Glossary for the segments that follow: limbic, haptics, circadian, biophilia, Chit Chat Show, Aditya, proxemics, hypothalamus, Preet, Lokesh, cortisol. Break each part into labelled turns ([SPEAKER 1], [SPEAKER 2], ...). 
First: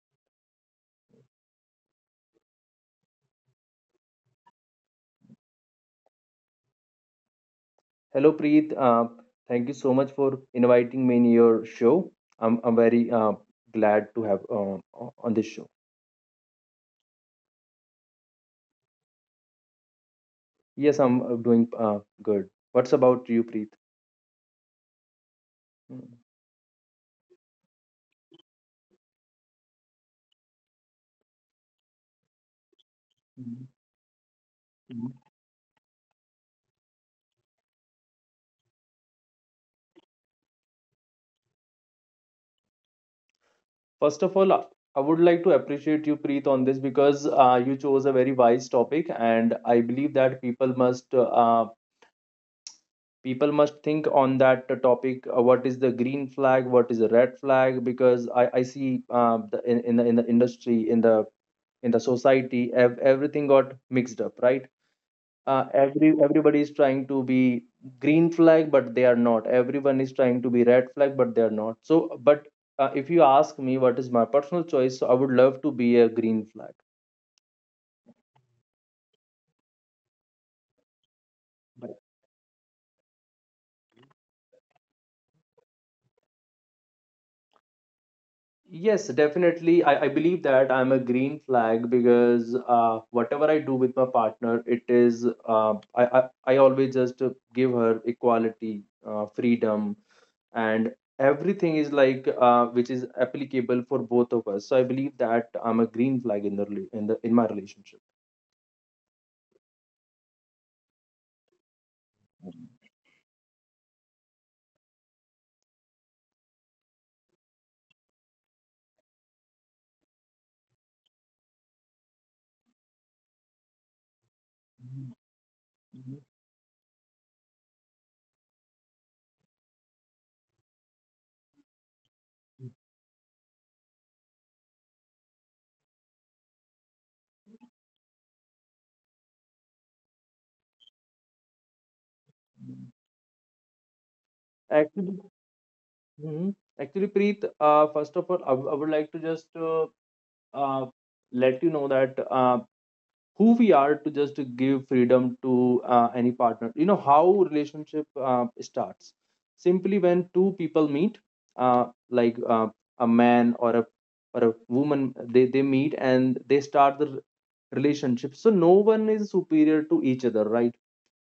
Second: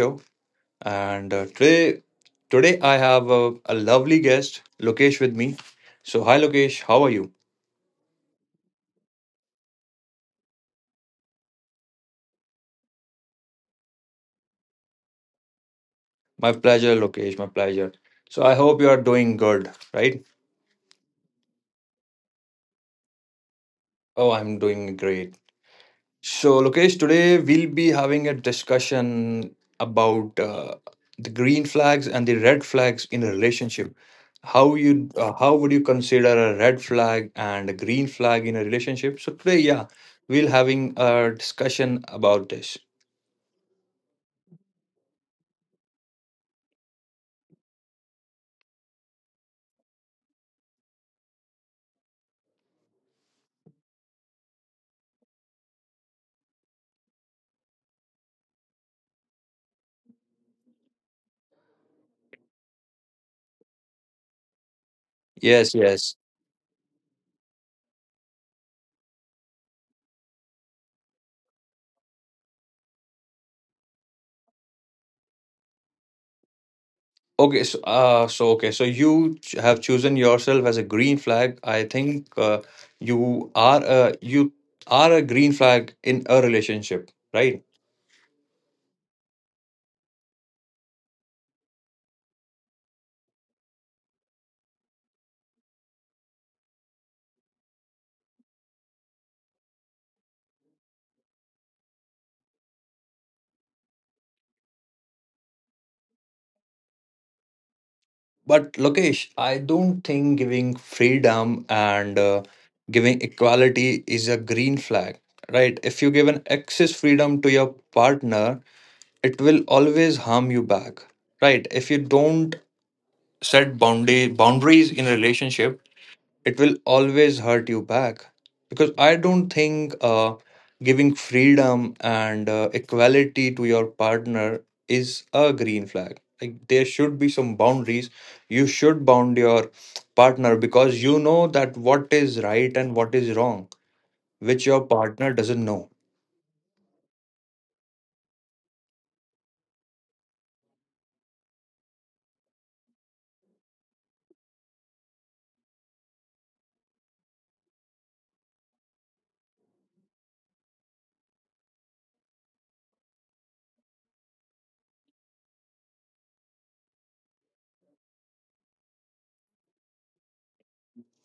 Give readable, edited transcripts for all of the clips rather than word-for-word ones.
[SPEAKER 1] Show. And uh, today, I have a lovely guest, Lokesh, with me. So, hi Lokesh, how are you?
[SPEAKER 2] Hello, Preet. Thank you so much for inviting me in your show. I'm very glad to have on this show.
[SPEAKER 1] My pleasure, Lokesh. My pleasure. So, I hope you are doing good, right?
[SPEAKER 2] Yes, I'm doing good. What's about you, Preet?
[SPEAKER 1] Oh, I'm doing great.
[SPEAKER 2] Mm.
[SPEAKER 1] So, Lokesh, today we'll be having a discussion about the green flags and the red flags in a
[SPEAKER 2] Mhm.
[SPEAKER 1] relationship. How would you consider a red flag and a green flag in a relationship? So today, yeah, we'll having a discussion about this.
[SPEAKER 2] First of all, I would like to appreciate you, Preet, on this because you chose a very wise topic, and I believe that people must think on that topic. What is the green flag? What is the red flag? Because I see, the, in the in the society, everything got mixed up, right.
[SPEAKER 1] Yes, yes.
[SPEAKER 2] Everybody is trying to be green flag, but they are not. Everyone is trying to be red flag, but they are not. So, but if you ask me what is my personal choice, so I would love to be a green flag.
[SPEAKER 1] Okay, so you have chosen yourself as a green flag. I think you are a green flag in a relationship, right?
[SPEAKER 2] Yes, definitely. I believe that I'm a green flag because whatever I do with my partner, it is I always just give her equality, freedom, and everything is like which is applicable for both of us. So I believe that I'm a green flag in the in my relationship.
[SPEAKER 1] But Lokesh, I don't think giving freedom and giving equality is a green flag, right? If you give an excess freedom to your partner, it will always harm you back, right? If you don't set boundary boundaries in a relationship, it will always hurt you back because I don't think giving freedom and equality to your partner is a green flag. Like, there should be some boundaries. You should bound your partner because you know that what is right and what is wrong, which your
[SPEAKER 2] Actually,
[SPEAKER 1] partner doesn't know.
[SPEAKER 2] Mhm. Actually, Preet, first of all, I would like to just uh, let you know that who we are to just give freedom to any partner. How relationship starts? Simply when two people meet, uh, like uh, a man or a woman, they meet and they start the relationship, so no one is superior to each other, right?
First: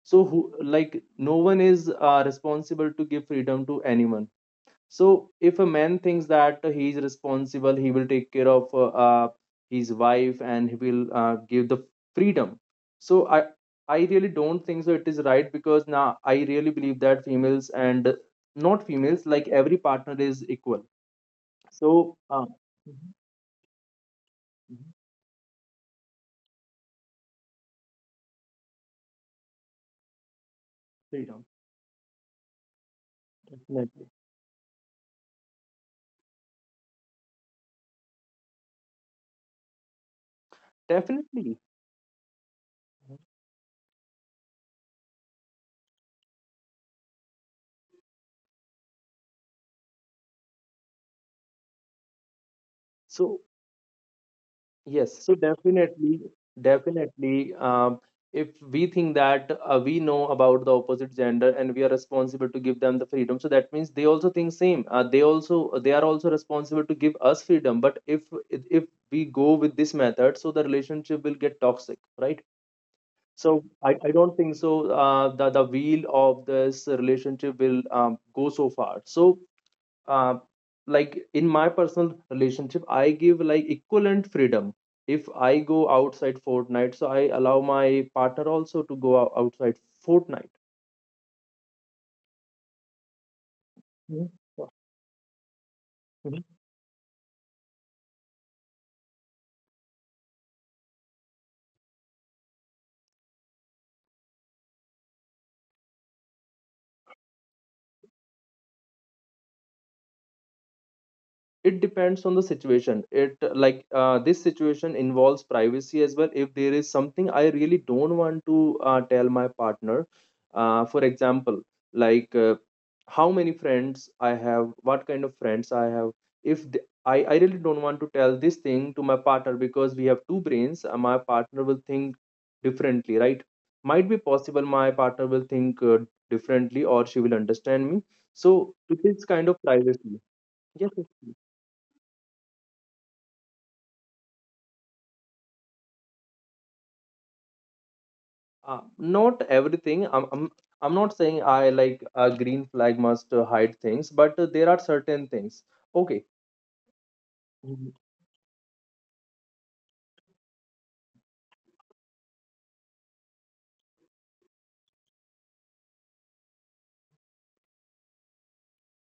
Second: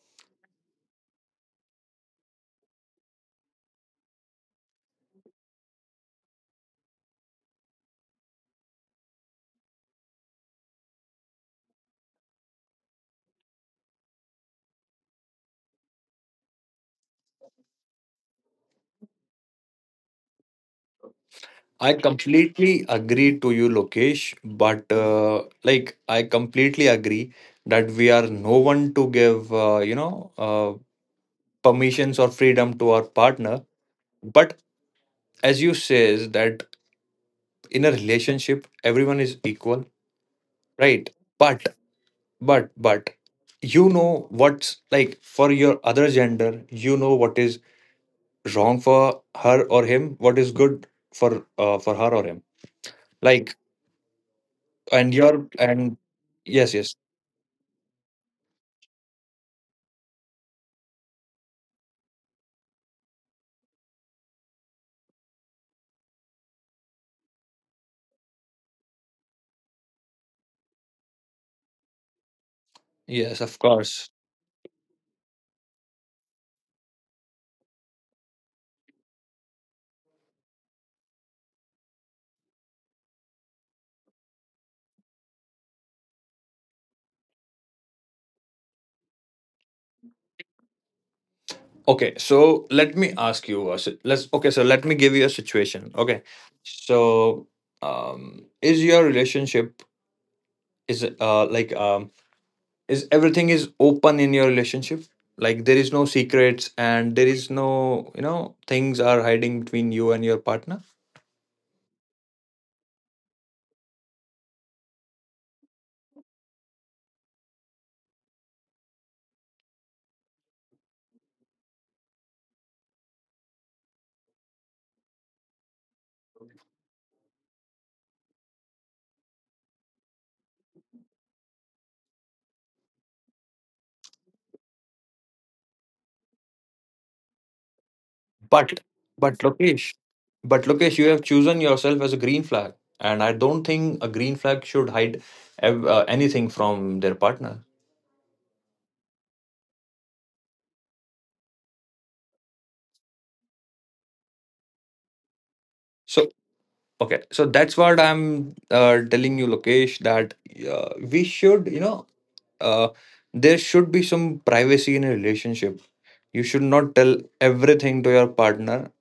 [SPEAKER 2] So who like no one is responsible to give freedom to anyone. So if a man thinks that he is responsible, he will take care of his wife, and he will give the freedom. So I really don't think so it is right, because now I really believe that females and not females, like, every partner is equal.
[SPEAKER 1] I
[SPEAKER 2] So
[SPEAKER 1] completely
[SPEAKER 2] Mhm,
[SPEAKER 1] agree to you, Lokesh,
[SPEAKER 2] mhm,
[SPEAKER 1] but like I completely agree that we are no one to give you know, uh,
[SPEAKER 2] freedom,
[SPEAKER 1] permissions or freedom to our partner.
[SPEAKER 2] definitely
[SPEAKER 1] But as you says that in a relationship everyone is equal, right?
[SPEAKER 2] definitely.
[SPEAKER 1] But but but you know what's like for your other gender. You know what is wrong for her or him, what is good for her or him,
[SPEAKER 2] So,
[SPEAKER 1] like.
[SPEAKER 2] yes.
[SPEAKER 1] And
[SPEAKER 2] So
[SPEAKER 1] your and,
[SPEAKER 2] definitely,
[SPEAKER 1] yes, yes,
[SPEAKER 2] definitely, um, if we think that we know about the opposite gender and we are responsible to give them the freedom, so that means they also think same. They are also responsible to give us freedom. But if we go with this method, so the relationship will get toxic, right?
[SPEAKER 1] yes, of
[SPEAKER 2] So I,
[SPEAKER 1] course.
[SPEAKER 2] I don't think so. The wheel of this relationship will go so far. So uh, like in my personal relationship, I give like equivalent freedom. If I go outside fortnight, so I allow my partner also to go outside fortnight.
[SPEAKER 1] Okay, so let me ask you a si- let's okay so let me give you a situation. Okay,
[SPEAKER 2] Mhm.
[SPEAKER 1] so, um, is your relationship is is everything is open in your relationship? Like, there is no secrets and there is no, you know, things are hiding between you and your partner?
[SPEAKER 2] It depends on the situation. It like This situation involves privacy as well. If there is something I really don't want to tell my partner, for example, like uh, how many friends I have, what kind of friends I have. If th- I really don't want to tell this thing to my partner, because we have two brains and my partner will think differently, right? Might be possible my partner will think differently, or she will understand me. So
[SPEAKER 1] but
[SPEAKER 2] it is
[SPEAKER 1] but
[SPEAKER 2] kind of
[SPEAKER 1] lokesh
[SPEAKER 2] privacy.
[SPEAKER 1] but
[SPEAKER 2] Yes,
[SPEAKER 1] Lokesh, you have
[SPEAKER 2] yes.
[SPEAKER 1] chosen yourself as a green flag, and I don't think a green flag should hide anything from their partner.
[SPEAKER 2] Not everything. I'm not saying I like a green flag must hide things, but there are certain things. Okay.
[SPEAKER 1] So, okay, so that's
[SPEAKER 2] Mhm.
[SPEAKER 1] what I'm telling you, Lokesh, that we should, you know, uh, there should be some privacy in a relationship. You should not tell everything to your partner.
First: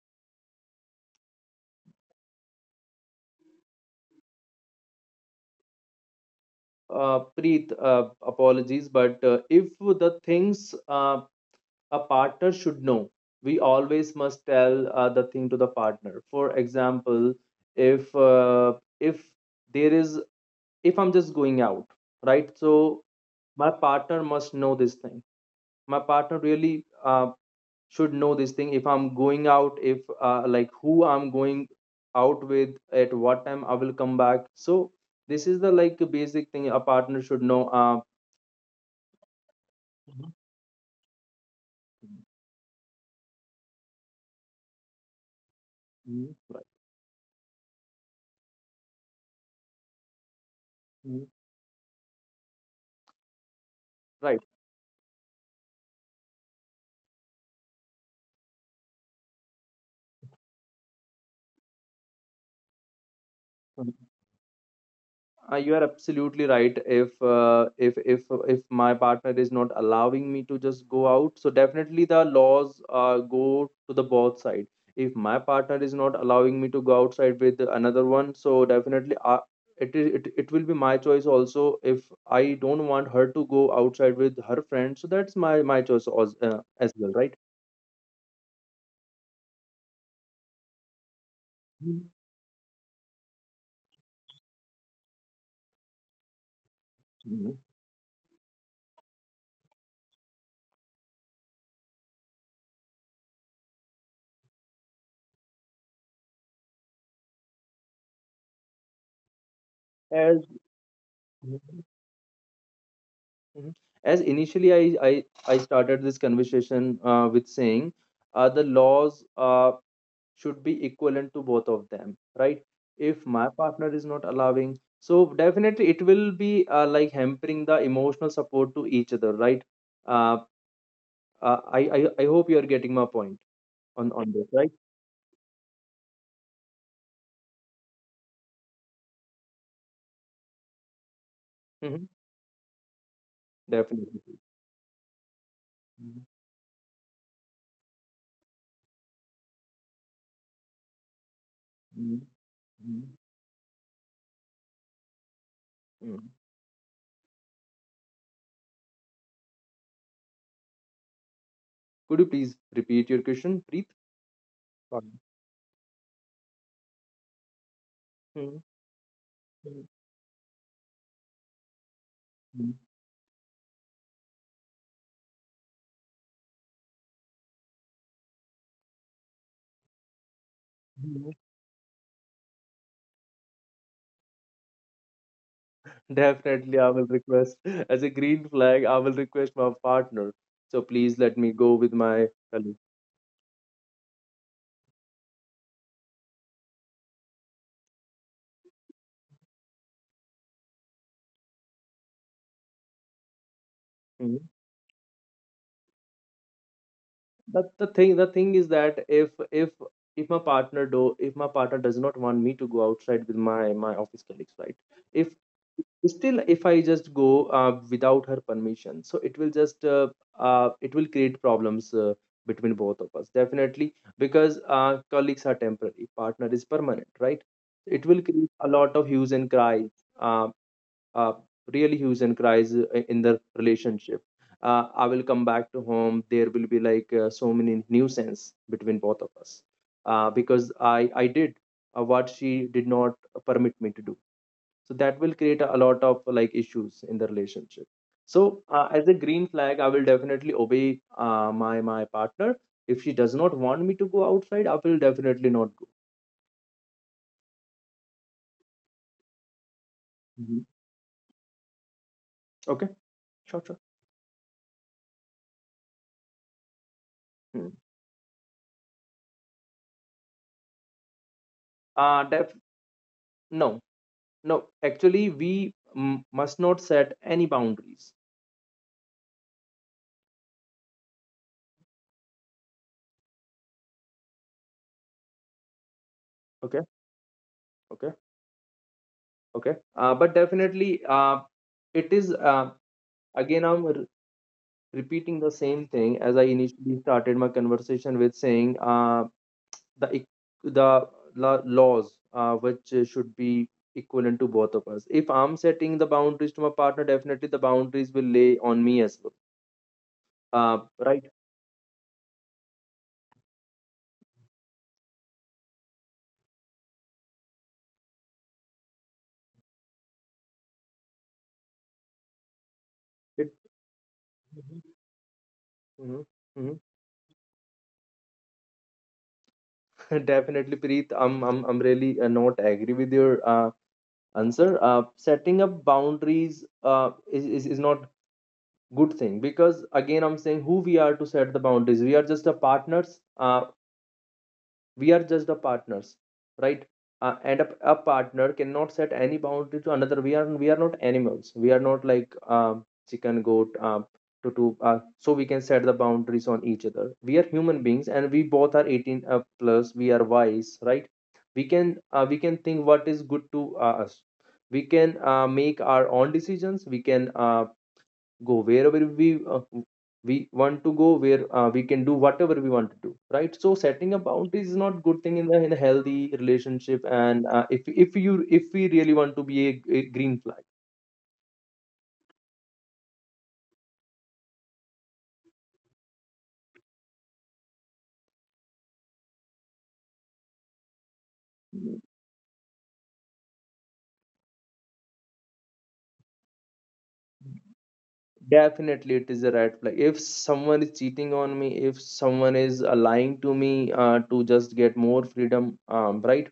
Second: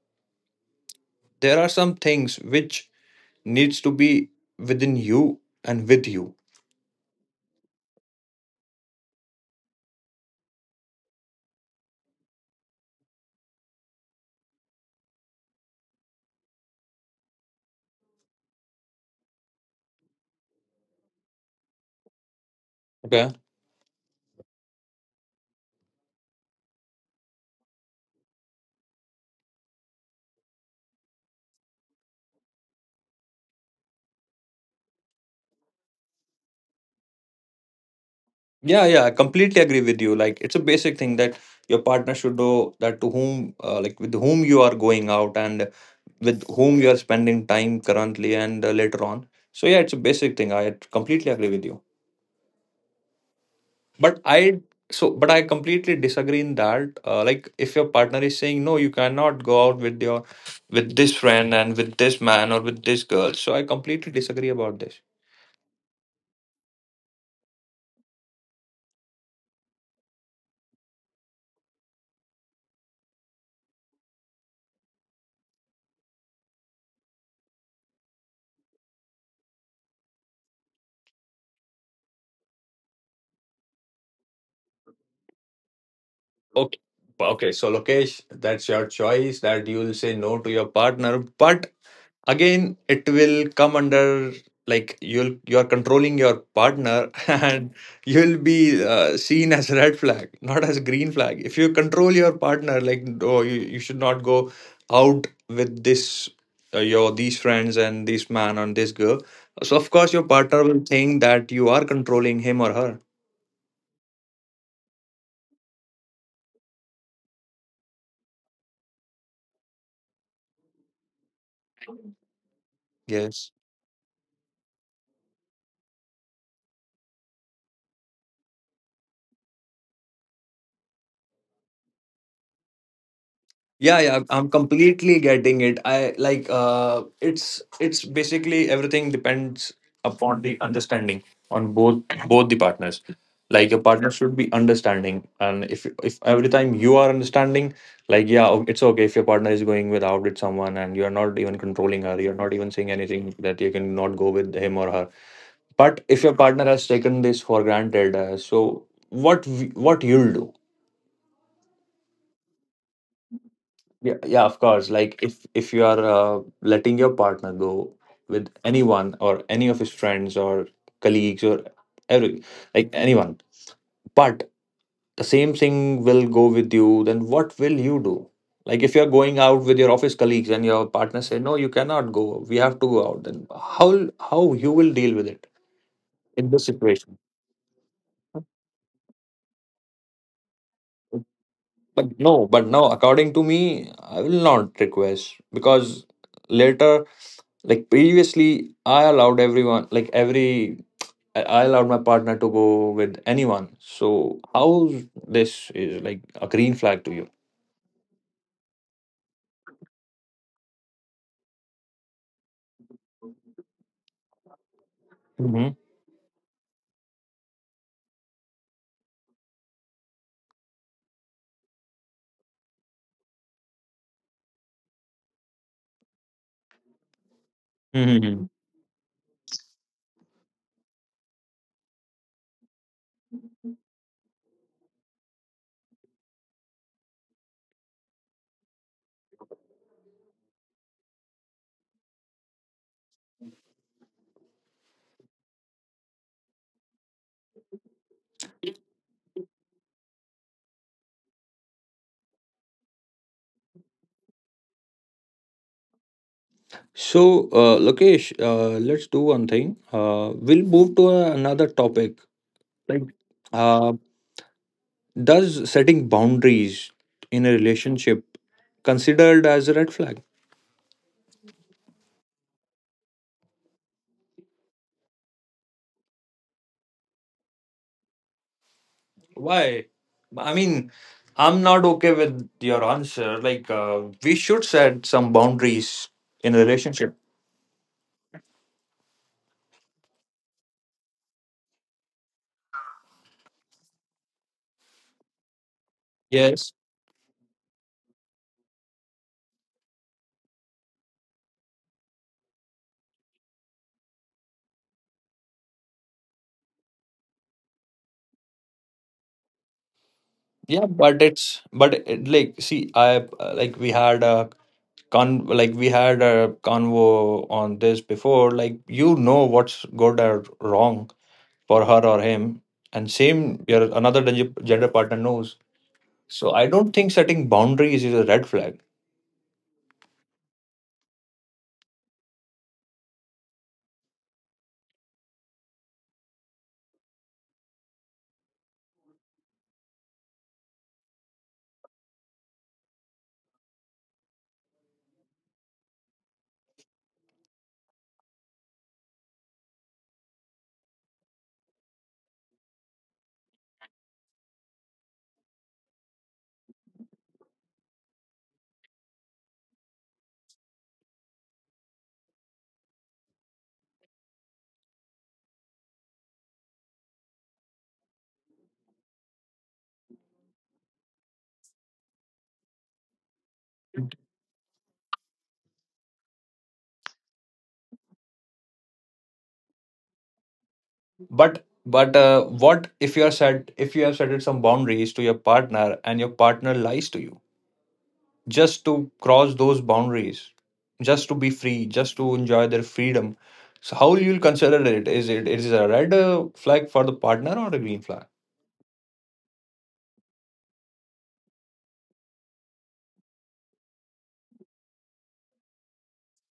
[SPEAKER 1] There are some things which needs to be within you and with you.
[SPEAKER 2] Preet, apologies, but if the things a partner should know, we always must tell the thing to the partner. For example, if uh, if there is if I'm just going out, right? So
[SPEAKER 1] Okay?
[SPEAKER 2] my partner must know this thing. My partner really should know this thing if I'm going out, if who I'm going out with, at what time I will come back. So this is the like basic thing a partner should know,
[SPEAKER 1] Yeah, yeah, I completely agree with you.
[SPEAKER 2] Mhm,
[SPEAKER 1] Like, it's a basic thing that your partner should know that to whom, like, with whom you are going out and
[SPEAKER 2] mhm,
[SPEAKER 1] with
[SPEAKER 2] right.
[SPEAKER 1] whom you are spending time currently and later on. So, yeah, it's a basic thing. I
[SPEAKER 2] Mhm.
[SPEAKER 1] completely agree with you. But
[SPEAKER 2] Right.
[SPEAKER 1] I, so, but I completely disagree in that. Like, if your partner is saying, no, you cannot go out with your, with this friend and with this man or with this girl. So, I completely disagree about this.
[SPEAKER 2] You are absolutely right. If if my partner is not allowing me to just go out, so definitely the laws go to the both side. If my partner is not allowing me to go outside with another one, so definitely it will be my choice also. If I don't want her to go outside with her friend, so that's my choice
[SPEAKER 1] Okay.
[SPEAKER 2] as well, right?
[SPEAKER 1] Okay, so Lokesh, that's your choice that you will say no to your partner. But again it will come under like you'll, you're controlling your partner
[SPEAKER 2] Mhm.
[SPEAKER 1] and you'll be seen as red flag, not as green flag, if you control your partner, like, oh, you should not go out with this your these friends and this man and this girl. So of course your
[SPEAKER 2] As
[SPEAKER 1] partner will think that you are controlling him or her.
[SPEAKER 2] Mhm. As initially I started this conversation with saying the laws should be equivalent to both of them, right? If
[SPEAKER 1] Yes.
[SPEAKER 2] my partner is not allowing, so definitely it will be like hampering the emotional support to each other, right? Uh, I hope you're getting my point
[SPEAKER 1] Yeah, yeah,
[SPEAKER 2] on this,
[SPEAKER 1] I'm
[SPEAKER 2] right?
[SPEAKER 1] completely getting it. I like, uh, it's basically everything depends upon the understanding on both,
[SPEAKER 2] Hmm.
[SPEAKER 1] both the partners. Like, your partner
[SPEAKER 2] Definitely.
[SPEAKER 1] should be understanding, and if
[SPEAKER 2] Mhm.
[SPEAKER 1] every time you are understanding, like, yeah, it's okay if your partner is going with out with someone and you're not even controlling
[SPEAKER 2] Mhm.
[SPEAKER 1] her, you're not even saying
[SPEAKER 2] Mhm.
[SPEAKER 1] anything that you can not go with him or her. But if
[SPEAKER 2] Mhm.
[SPEAKER 1] your partner has taken this for granted, so what we, what you'll do?
[SPEAKER 2] Could you please repeat your question, Preet?
[SPEAKER 1] Yeah, yeah, of course.
[SPEAKER 2] Sorry.
[SPEAKER 1] Like, if you are letting your partner go with
[SPEAKER 2] Mhm.
[SPEAKER 1] anyone or any of his friends or colleagues or every, like anyone, but the same thing will go with you, then what will you do? Like, if you're going out with your office colleagues and your partner
[SPEAKER 2] Mhm.
[SPEAKER 1] say, "No, you cannot go. We have to go out." Then how you will deal with it in this
[SPEAKER 2] Definitely, I will
[SPEAKER 1] situation?
[SPEAKER 2] request, as a green flag, I will request my partner. So please let me go with
[SPEAKER 1] But
[SPEAKER 2] my
[SPEAKER 1] no, but
[SPEAKER 2] colleague.
[SPEAKER 1] no. According to me, I will not request because later, like previously, I allowed everyone, like every, I allowed my partner to go with anyone. So
[SPEAKER 2] Mhm.
[SPEAKER 1] how this is like a green flag to you?
[SPEAKER 2] But the thing is that if my partner does not want me to go outside with my office colleagues, right? If
[SPEAKER 1] Hmm.
[SPEAKER 2] if I just go without her permission, so it will create problems between both of us, definitely. Because colleagues are temporary, partner is permanent, right? It will
[SPEAKER 1] Hmm.
[SPEAKER 2] create a lot of hues and cries, uh, uh, really hues and cries in the relationship. I will come back to home, there will be like so many nuisance between both of us because I did what she did not permit me to do. So that will create a lot of like issues in the relationship. So as a green flag, I will definitely obey my partner. If she does not want me to go outside, I will definitely not go.
[SPEAKER 1] So, Lokesh, let's do one thing. We'll
[SPEAKER 2] Mhm.
[SPEAKER 1] move to another topic.
[SPEAKER 2] Okay.
[SPEAKER 1] Like,
[SPEAKER 2] Sure, sure.
[SPEAKER 1] uh, does setting boundaries in a
[SPEAKER 2] Hmm.
[SPEAKER 1] relationship considered as a red flag?
[SPEAKER 2] uh def- no, no, actually we must not set any boundaries.
[SPEAKER 1] Why? I mean, I'm not okay with your answer. Like, we should set some boundaries in a
[SPEAKER 2] Okay,
[SPEAKER 1] relationship.
[SPEAKER 2] okay, okay. But definitely, uh, it is again I'm repeating the same thing as I
[SPEAKER 1] Yes.
[SPEAKER 2] initially started my conversation with saying, the eq- the la- laws, which should be equivalent to both of us. If I'm setting the boundaries to my partner, definitely the boundaries will lay on me as well, uh,
[SPEAKER 1] Yeah, but
[SPEAKER 2] right.
[SPEAKER 1] it's but it, like see, I like we had a con like we had a convo on this before. Like, you know what's good or wrong for her or him, and
[SPEAKER 2] it,
[SPEAKER 1] same your another gender partner knows.
[SPEAKER 2] Mhm,
[SPEAKER 1] So I
[SPEAKER 2] mhm.
[SPEAKER 1] don't think setting boundaries is a red flag.
[SPEAKER 2] Definitely Preet, I'm really not agree with your answer. Setting up boundaries is, not good thing, because again I'm saying, who we are to set the boundaries? We are just a partners. We are just the partners, right? And a partner cannot set any boundary to another. We are — we are not animals. We are not like chicken goat, to so we can set the boundaries on each other? We are human beings, and we both are 18 plus. We are wise, right? We can think what is good to us. We can make our own decisions. We can go wherever we want to go where we can do whatever we want to do, right? So setting a boundary is not good thing in the in a healthy relationship, and if we really want to be a green flag.
[SPEAKER 1] But what if you are set, if you have set some boundaries to your partner and your partner lies to you just to cross those boundaries, just to be free, just to enjoy their freedom? So how you'll consider it? Is it, is it a red flag for the partner or a green flag?
[SPEAKER 2] Definitely, it is a red flag if someone is cheating on me, if someone is lying to me to just get more freedom, right.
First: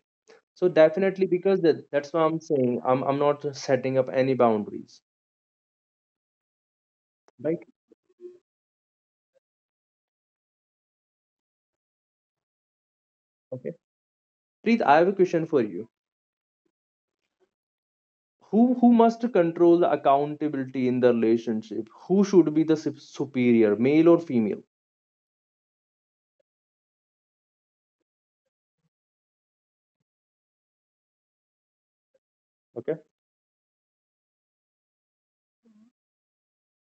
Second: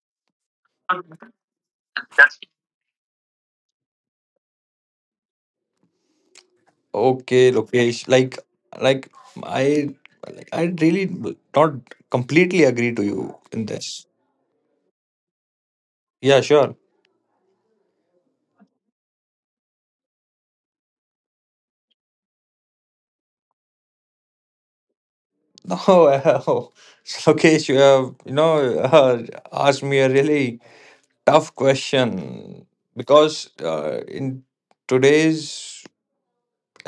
[SPEAKER 2] So definitely, because that's why I'm saying I'm not setting up any boundaries,
[SPEAKER 1] Okay,
[SPEAKER 2] right.
[SPEAKER 1] Lokesh, like I, like I really not completely agree to you in
[SPEAKER 2] Okay,
[SPEAKER 1] this.
[SPEAKER 2] Preet, I have a question for you.
[SPEAKER 1] Yeah, sure.
[SPEAKER 2] Who must control the accountability in the relationship? Who should be the superior, male or female?
[SPEAKER 1] No, uh, Lokesh, you have, you know, uh, asked me a really tough question
[SPEAKER 2] Okay.
[SPEAKER 1] because in today's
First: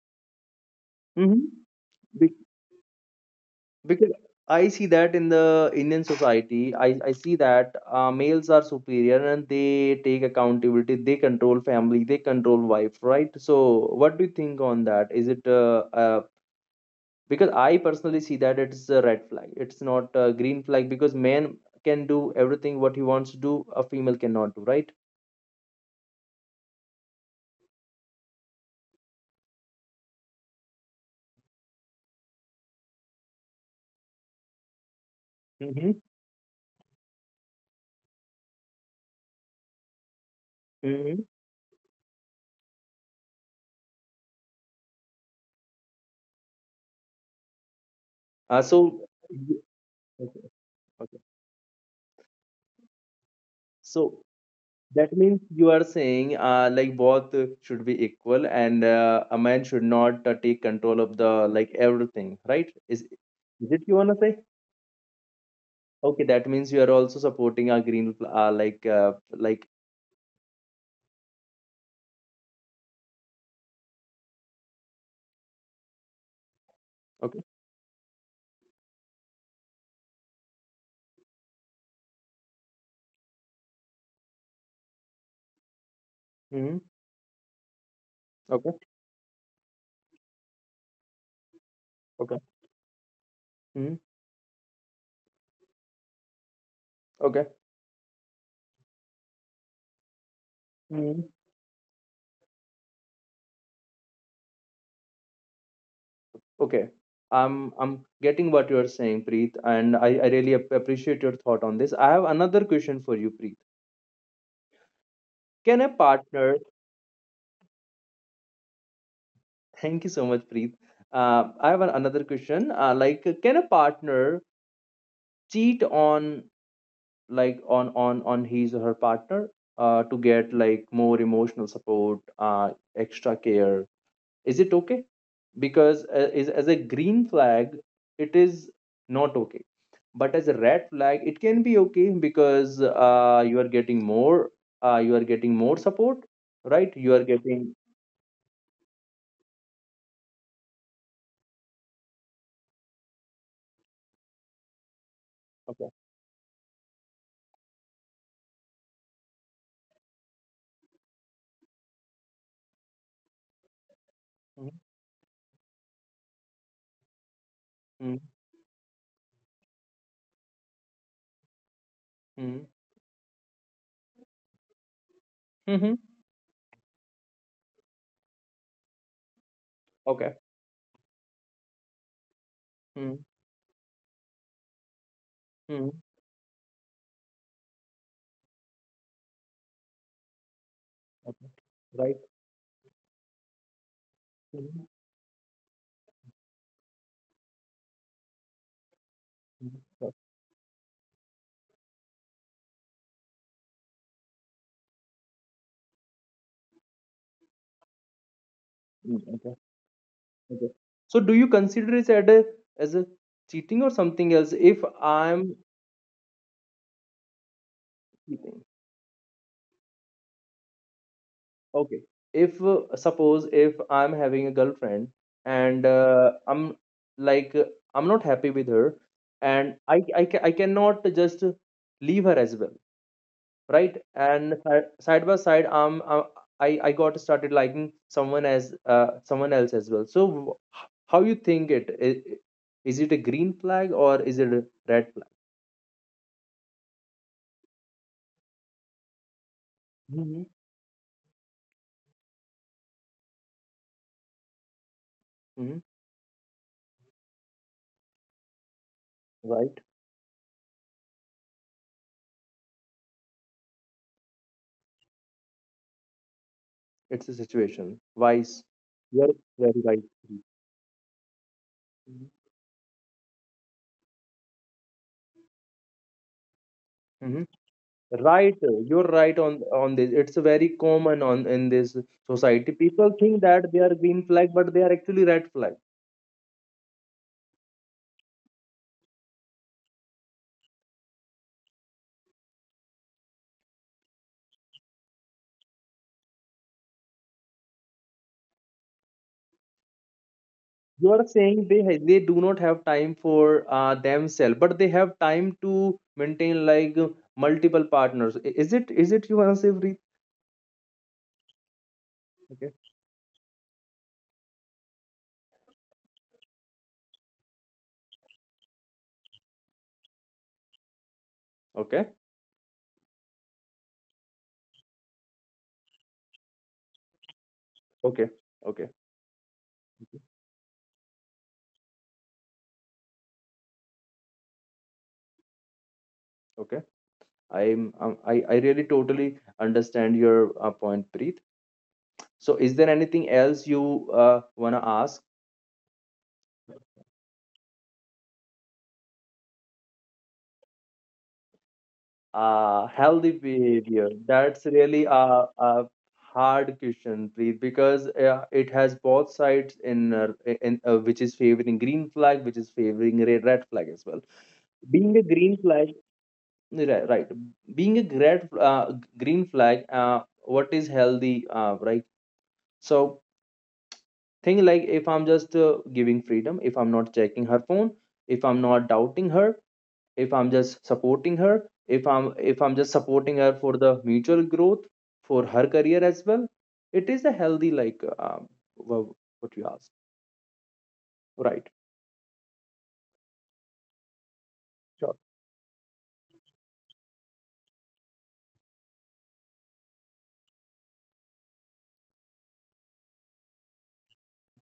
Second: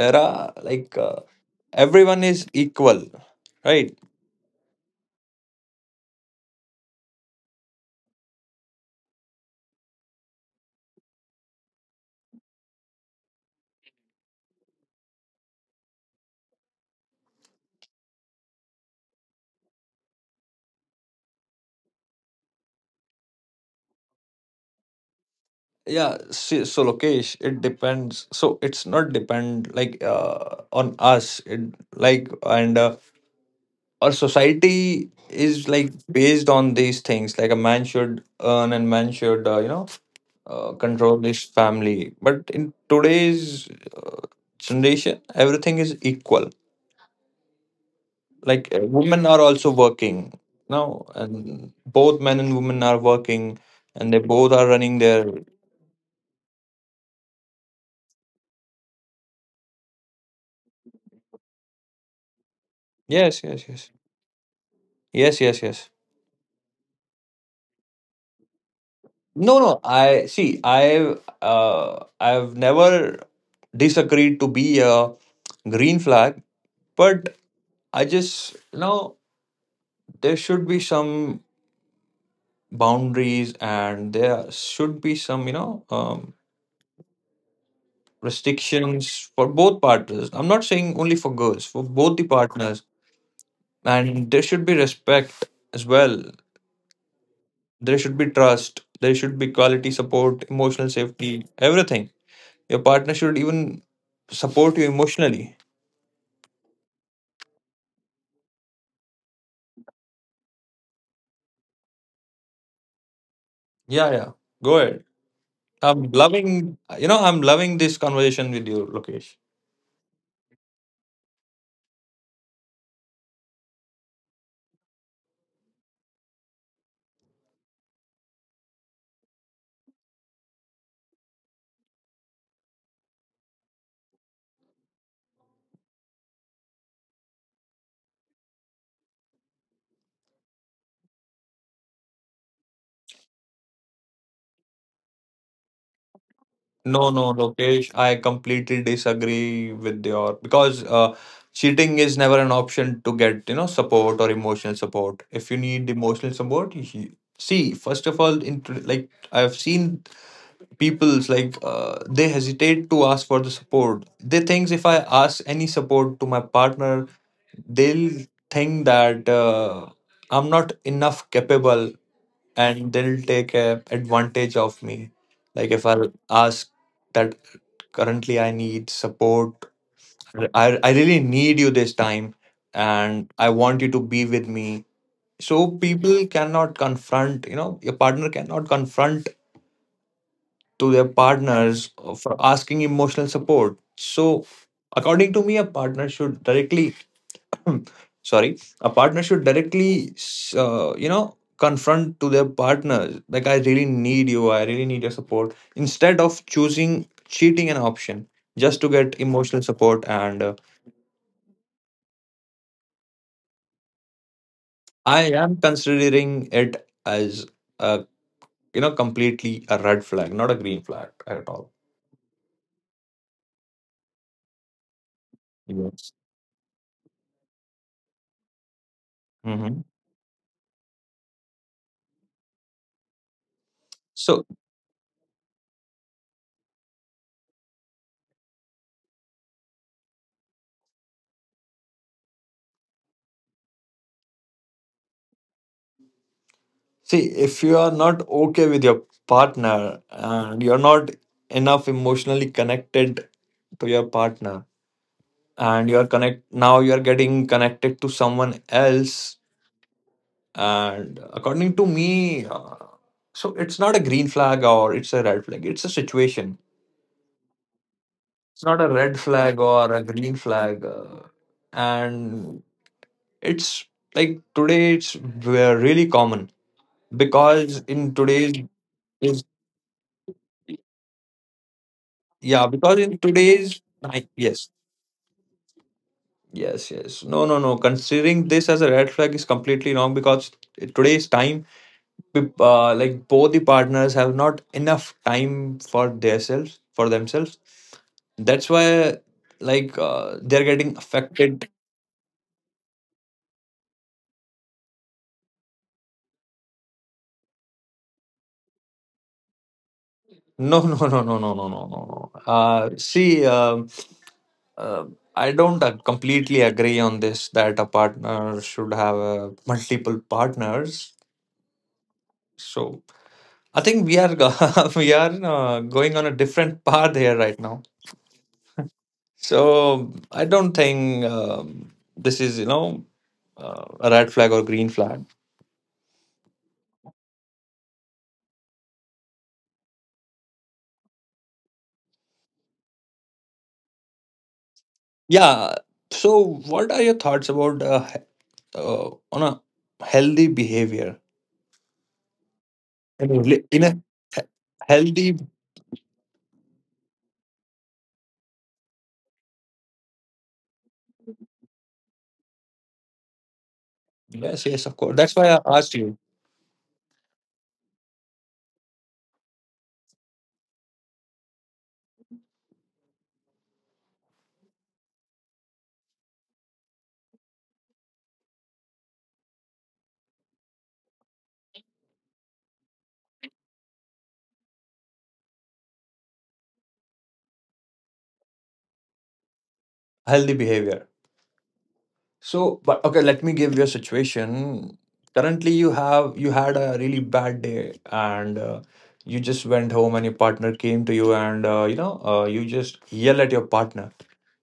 [SPEAKER 1] era, like,
[SPEAKER 2] Mm-hmm.
[SPEAKER 1] everyone
[SPEAKER 2] Be-
[SPEAKER 1] is equal, right?
[SPEAKER 2] because I see that in the Indian society, I see that males are superior and they take accountability, they control family, they control wife, right? So what do you think on that? Is it because I personally see that it's a red flag, it's not a green flag, because man can do everything what he wants to do, a female cannot do, right?
[SPEAKER 1] Yeah. So, so Lokesh, it depends. So it's not depend like on us. It, like, and our society is like based on these things. Like, a man should earn and man should you know, control
[SPEAKER 2] Mm-hmm.
[SPEAKER 1] his family. But in today's uh, generation, everything is equal, like,
[SPEAKER 2] So,
[SPEAKER 1] women are
[SPEAKER 2] you-
[SPEAKER 1] also working
[SPEAKER 2] okay,
[SPEAKER 1] now
[SPEAKER 2] okay.
[SPEAKER 1] and both men and women are working and they
[SPEAKER 2] So
[SPEAKER 1] both are running
[SPEAKER 2] that
[SPEAKER 1] their,
[SPEAKER 2] means you are saying like both should be equal, and a man should not take control of the like everything, right? Is
[SPEAKER 1] yes, yes,
[SPEAKER 2] is it
[SPEAKER 1] yes,
[SPEAKER 2] you wanna say?
[SPEAKER 1] yes, yes, yes.
[SPEAKER 2] Okay, that means you are also supporting a green fl- uh, like uh,
[SPEAKER 1] No,
[SPEAKER 2] like
[SPEAKER 1] no, I see, I I've never disagreed to be a green flag, but
[SPEAKER 2] Okay,
[SPEAKER 1] I just, you know, there should be some boundaries and there should be some, you know,
[SPEAKER 2] hmm. Okay,
[SPEAKER 1] restrictions for both partners. I'm not saying only for girls, for both the
[SPEAKER 2] okay.
[SPEAKER 1] partners.
[SPEAKER 2] Hmm.
[SPEAKER 1] And there should be respect as well.
[SPEAKER 2] Okay.
[SPEAKER 1] There should be trust, there should be quality support, emotional
[SPEAKER 2] Hmm.
[SPEAKER 1] safety, everything. Your partner should even support you emotionally.
[SPEAKER 2] Okay. I'm getting what you are saying, Preet, and I really appreciate your thought on this. I have another question for you, Preet.
[SPEAKER 1] Yeah, yeah, go ahead.
[SPEAKER 2] Can a
[SPEAKER 1] I'm
[SPEAKER 2] partner.
[SPEAKER 1] loving, you know, I'm loving this conversation with you, Lokesh.
[SPEAKER 2] Thank you so much, Preet. I have another question. Can a partner cheat on like on his or her partner to get like more emotional support, extra care? Is it okay? Because is as a green flag, it is not okay. But as a red flag, it can be okay because you are getting more, you are getting more support, right? You
[SPEAKER 1] No,
[SPEAKER 2] are
[SPEAKER 1] no,
[SPEAKER 2] getting
[SPEAKER 1] Lokesh, I completely disagree with your because cheating is never an option to get, you know, support or emotional support. If you
[SPEAKER 2] okay.
[SPEAKER 1] need emotional support, you, see, first of all, in, like, I've seen people's like, they hesitate to ask for the support. They
[SPEAKER 2] Mm-hmm.
[SPEAKER 1] think, if I ask any support to my partner,
[SPEAKER 2] Mm-hmm.
[SPEAKER 1] they'll think that I'm not enough capable
[SPEAKER 2] Mm-hmm.
[SPEAKER 1] and they'll take a advantage of me, like,
[SPEAKER 2] Mm-hmm.
[SPEAKER 1] if I ask that currently I need support,
[SPEAKER 2] Okay.
[SPEAKER 1] I really need you this time
[SPEAKER 2] Mm-hmm.
[SPEAKER 1] and I want you to be with me. So
[SPEAKER 2] Mm-hmm.
[SPEAKER 1] people cannot confront, you know, your partner cannot confront to their
[SPEAKER 2] Okay.
[SPEAKER 1] partners
[SPEAKER 2] Right.
[SPEAKER 1] for asking emotional support. So,
[SPEAKER 2] Mhm.
[SPEAKER 1] according to me, a partner should directly, sorry, a partner should
[SPEAKER 2] Mhm. Right.
[SPEAKER 1] directly, you know, confront to their partners, like, I really need you, I really need your support, instead of choosing cheating an option just to
[SPEAKER 2] Mm,
[SPEAKER 1] get
[SPEAKER 2] okay.
[SPEAKER 1] emotional support. And
[SPEAKER 2] Okay. So do you consider it as a cheating or something else? If
[SPEAKER 1] I
[SPEAKER 2] I'm
[SPEAKER 1] am considering it as a,
[SPEAKER 2] cheating,
[SPEAKER 1] you know, completely a red flag, not a green flag at all.
[SPEAKER 2] okay. If suppose if I'm having a girlfriend and
[SPEAKER 1] Yes.
[SPEAKER 2] I'm like uh, I'm not happy with her, and
[SPEAKER 1] Hmm.
[SPEAKER 2] I cannot just leave her as well. Right,
[SPEAKER 1] So,
[SPEAKER 2] and side by side, I got started liking someone as someone else as well. So how you think it is? Is it a green flag or is it a red flag?
[SPEAKER 1] see, if you are not okay with your partner
[SPEAKER 2] Mm-hmm.
[SPEAKER 1] and you're not enough emotionally connected to your partner
[SPEAKER 2] Hmm.
[SPEAKER 1] and you're connect, now you're getting connected to someone else,
[SPEAKER 2] Right.
[SPEAKER 1] and according to me, so it's not a green flag or it's a red flag, it's a situation.
[SPEAKER 2] It's a situation wise.
[SPEAKER 1] It's not a red
[SPEAKER 2] You're
[SPEAKER 1] flag
[SPEAKER 2] very
[SPEAKER 1] or
[SPEAKER 2] right.
[SPEAKER 1] a green flag,
[SPEAKER 2] Hmm.
[SPEAKER 1] and it's, like, today it's really common because in
[SPEAKER 2] Right.
[SPEAKER 1] today's,
[SPEAKER 2] You're right on this. It's very common on in this
[SPEAKER 1] yeah,
[SPEAKER 2] society.
[SPEAKER 1] because
[SPEAKER 2] People
[SPEAKER 1] in
[SPEAKER 2] think that
[SPEAKER 1] today's
[SPEAKER 2] they are green flag
[SPEAKER 1] yes,
[SPEAKER 2] but they are actually red flag.
[SPEAKER 1] yes, yes. No, no, no. Considering this as a red flag is completely wrong because in today's time, like, both the partners have not enough time for themselves, for themselves. That's why, like, they're getting
[SPEAKER 2] You are saying
[SPEAKER 1] affected.
[SPEAKER 2] they they do not have time for themselves, but they have time to maintain like multiple partners. Is it is it you answer every
[SPEAKER 1] No, no, no, no, no, no, no, no, no.
[SPEAKER 2] okay
[SPEAKER 1] See, uh, I don't completely agree on this that a partner should have multiple partners.
[SPEAKER 2] okay
[SPEAKER 1] So I think we are we are going on a different path here right now.
[SPEAKER 2] okay okay okay
[SPEAKER 1] So I don't think, this is, you know, a red flag or green flag.
[SPEAKER 2] okay. I really totally understand your point, Preet. So is there anything else you uh, want to ask?
[SPEAKER 1] Yeah. So what are your thoughts about on a healthy behavior
[SPEAKER 2] Healthy
[SPEAKER 1] in a
[SPEAKER 2] behavior. That's really
[SPEAKER 1] healthy?
[SPEAKER 2] a hard question, Preet, because it has both sides in, which is favoring green flag, which is favoring red flag as well.
[SPEAKER 1] Yes, yes, of course.
[SPEAKER 2] Being a
[SPEAKER 1] That's why
[SPEAKER 2] green
[SPEAKER 1] I
[SPEAKER 2] flag,
[SPEAKER 1] asked you.
[SPEAKER 2] yeah, right, right. Being a green flag, what is healthy, right? So thing like if I'm just giving freedom, if I'm not checking her phone, if I'm not doubting her, if I'm just supporting her, if I'm just supporting her for the mutual growth, for her career as well, it is a healthy like well, what you asked.
[SPEAKER 1] Healthy behavior.
[SPEAKER 2] Right.
[SPEAKER 1] So, but okay, let me give you a situation.
[SPEAKER 2] Sure.
[SPEAKER 1] Currently, you have, you had a really bad day, and you just went home, and your partner came to you, and you know, you just yell at your partner.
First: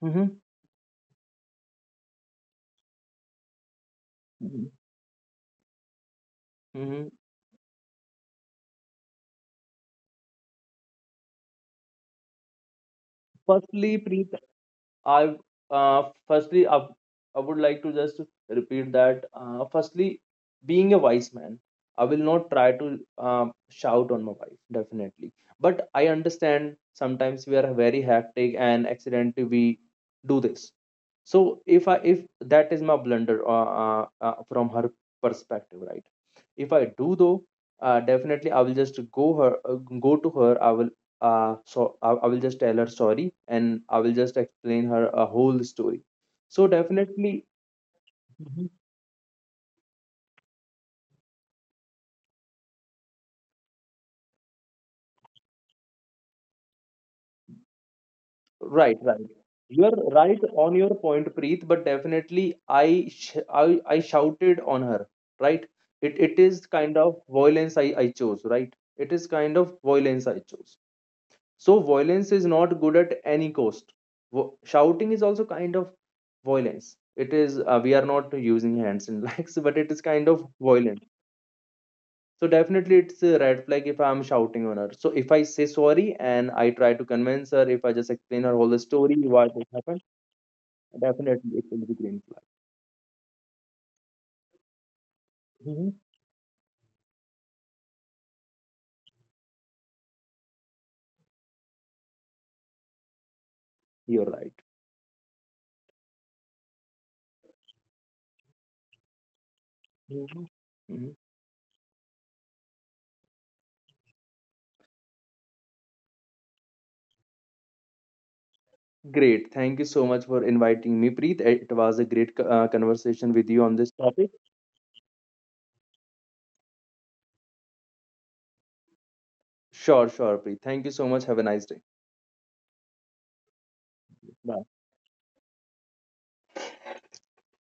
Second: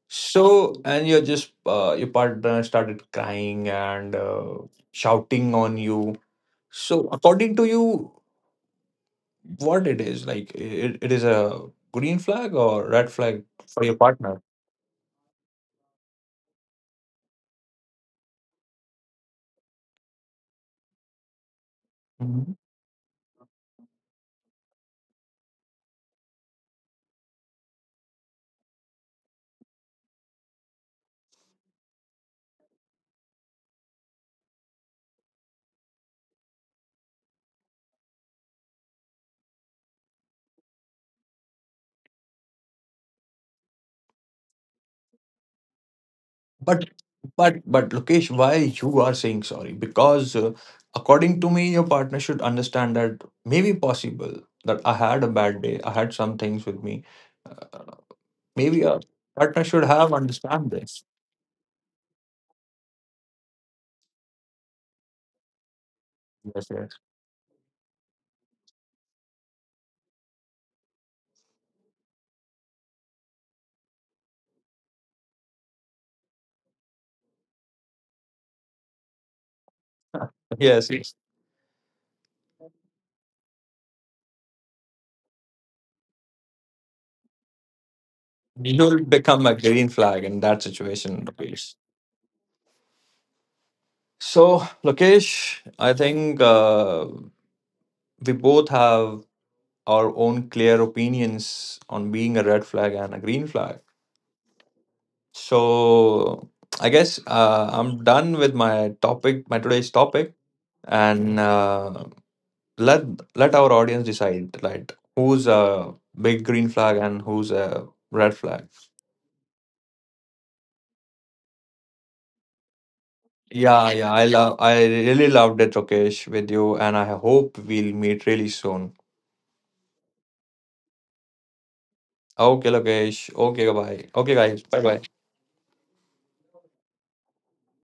[SPEAKER 2] Mm-hmm.
[SPEAKER 1] So, and you're just your partner started crying and shouting on you. So,
[SPEAKER 2] Mm-hmm.
[SPEAKER 1] according to you, what it is like? It is a green flag or red flag for your
[SPEAKER 2] Firstly, Preet,
[SPEAKER 1] partner?
[SPEAKER 2] I, uh, firstly I, I would like to just repeat that firstly, being a wise man, I will not try to shout on my wife, definitely. But I understand sometimes we are very hectic and accidentally we do this. So if that is my blunder, from her perspective, right? if I do though Definitely I will just go to her. I will, I will just tell her sorry and I will just explain her a whole story. So
[SPEAKER 1] But
[SPEAKER 2] definitely.
[SPEAKER 1] but Lokesh, why
[SPEAKER 2] Mhm.
[SPEAKER 1] you are saying sorry? Because according to me, your partner should understand that maybe possible that I had a bad day. I had some things with me. Maybe
[SPEAKER 2] Right,
[SPEAKER 1] a
[SPEAKER 2] right.
[SPEAKER 1] partner should
[SPEAKER 2] You're
[SPEAKER 1] have
[SPEAKER 2] right
[SPEAKER 1] understand
[SPEAKER 2] on your
[SPEAKER 1] this.
[SPEAKER 2] point, Preet, but definitely I shouted on her, right? It is
[SPEAKER 1] Yes, yes.
[SPEAKER 2] kind of violence I chose, right? It is kind of violence I chose. So violence is not good at any cost. Shouting is also kind of violence. It is we are not using hands and legs, but it is kind of
[SPEAKER 1] Yes,
[SPEAKER 2] violent.
[SPEAKER 1] yes.
[SPEAKER 2] So definitely it's a red flag if I'm shouting on her. So if I say sorry and I try to convince her, if I just explain her whole
[SPEAKER 1] You'll
[SPEAKER 2] story,
[SPEAKER 1] become
[SPEAKER 2] what
[SPEAKER 1] a
[SPEAKER 2] has
[SPEAKER 1] green
[SPEAKER 2] happened,
[SPEAKER 1] flag in that situation,
[SPEAKER 2] definitely it
[SPEAKER 1] Lokesh.
[SPEAKER 2] will be green flag.
[SPEAKER 1] So, Lokesh, I
[SPEAKER 2] Mhm.
[SPEAKER 1] think we both have our own clear opinions on being a red flag and a green flag.
[SPEAKER 2] You're right.
[SPEAKER 1] So I guess I'm done with my topic, my today's topic,
[SPEAKER 2] Mhm. Mhm.
[SPEAKER 1] and let, let our audience decide like who's a big green flag and who's a red flag.
[SPEAKER 2] Great. Thank you so much for inviting me, Preet. It was a great conversation with you on
[SPEAKER 1] Yeah,
[SPEAKER 2] this
[SPEAKER 1] yeah, I
[SPEAKER 2] topic.
[SPEAKER 1] love, I really loved it, Lokesh, with you, and I hope we'll meet really soon.
[SPEAKER 2] Sure, sure, Preet. Thank you so much. Have a nice day.
[SPEAKER 1] Okay, Lokesh. Okay, bye. Okay, guys.
[SPEAKER 2] Bye.
[SPEAKER 1] Bye, bye.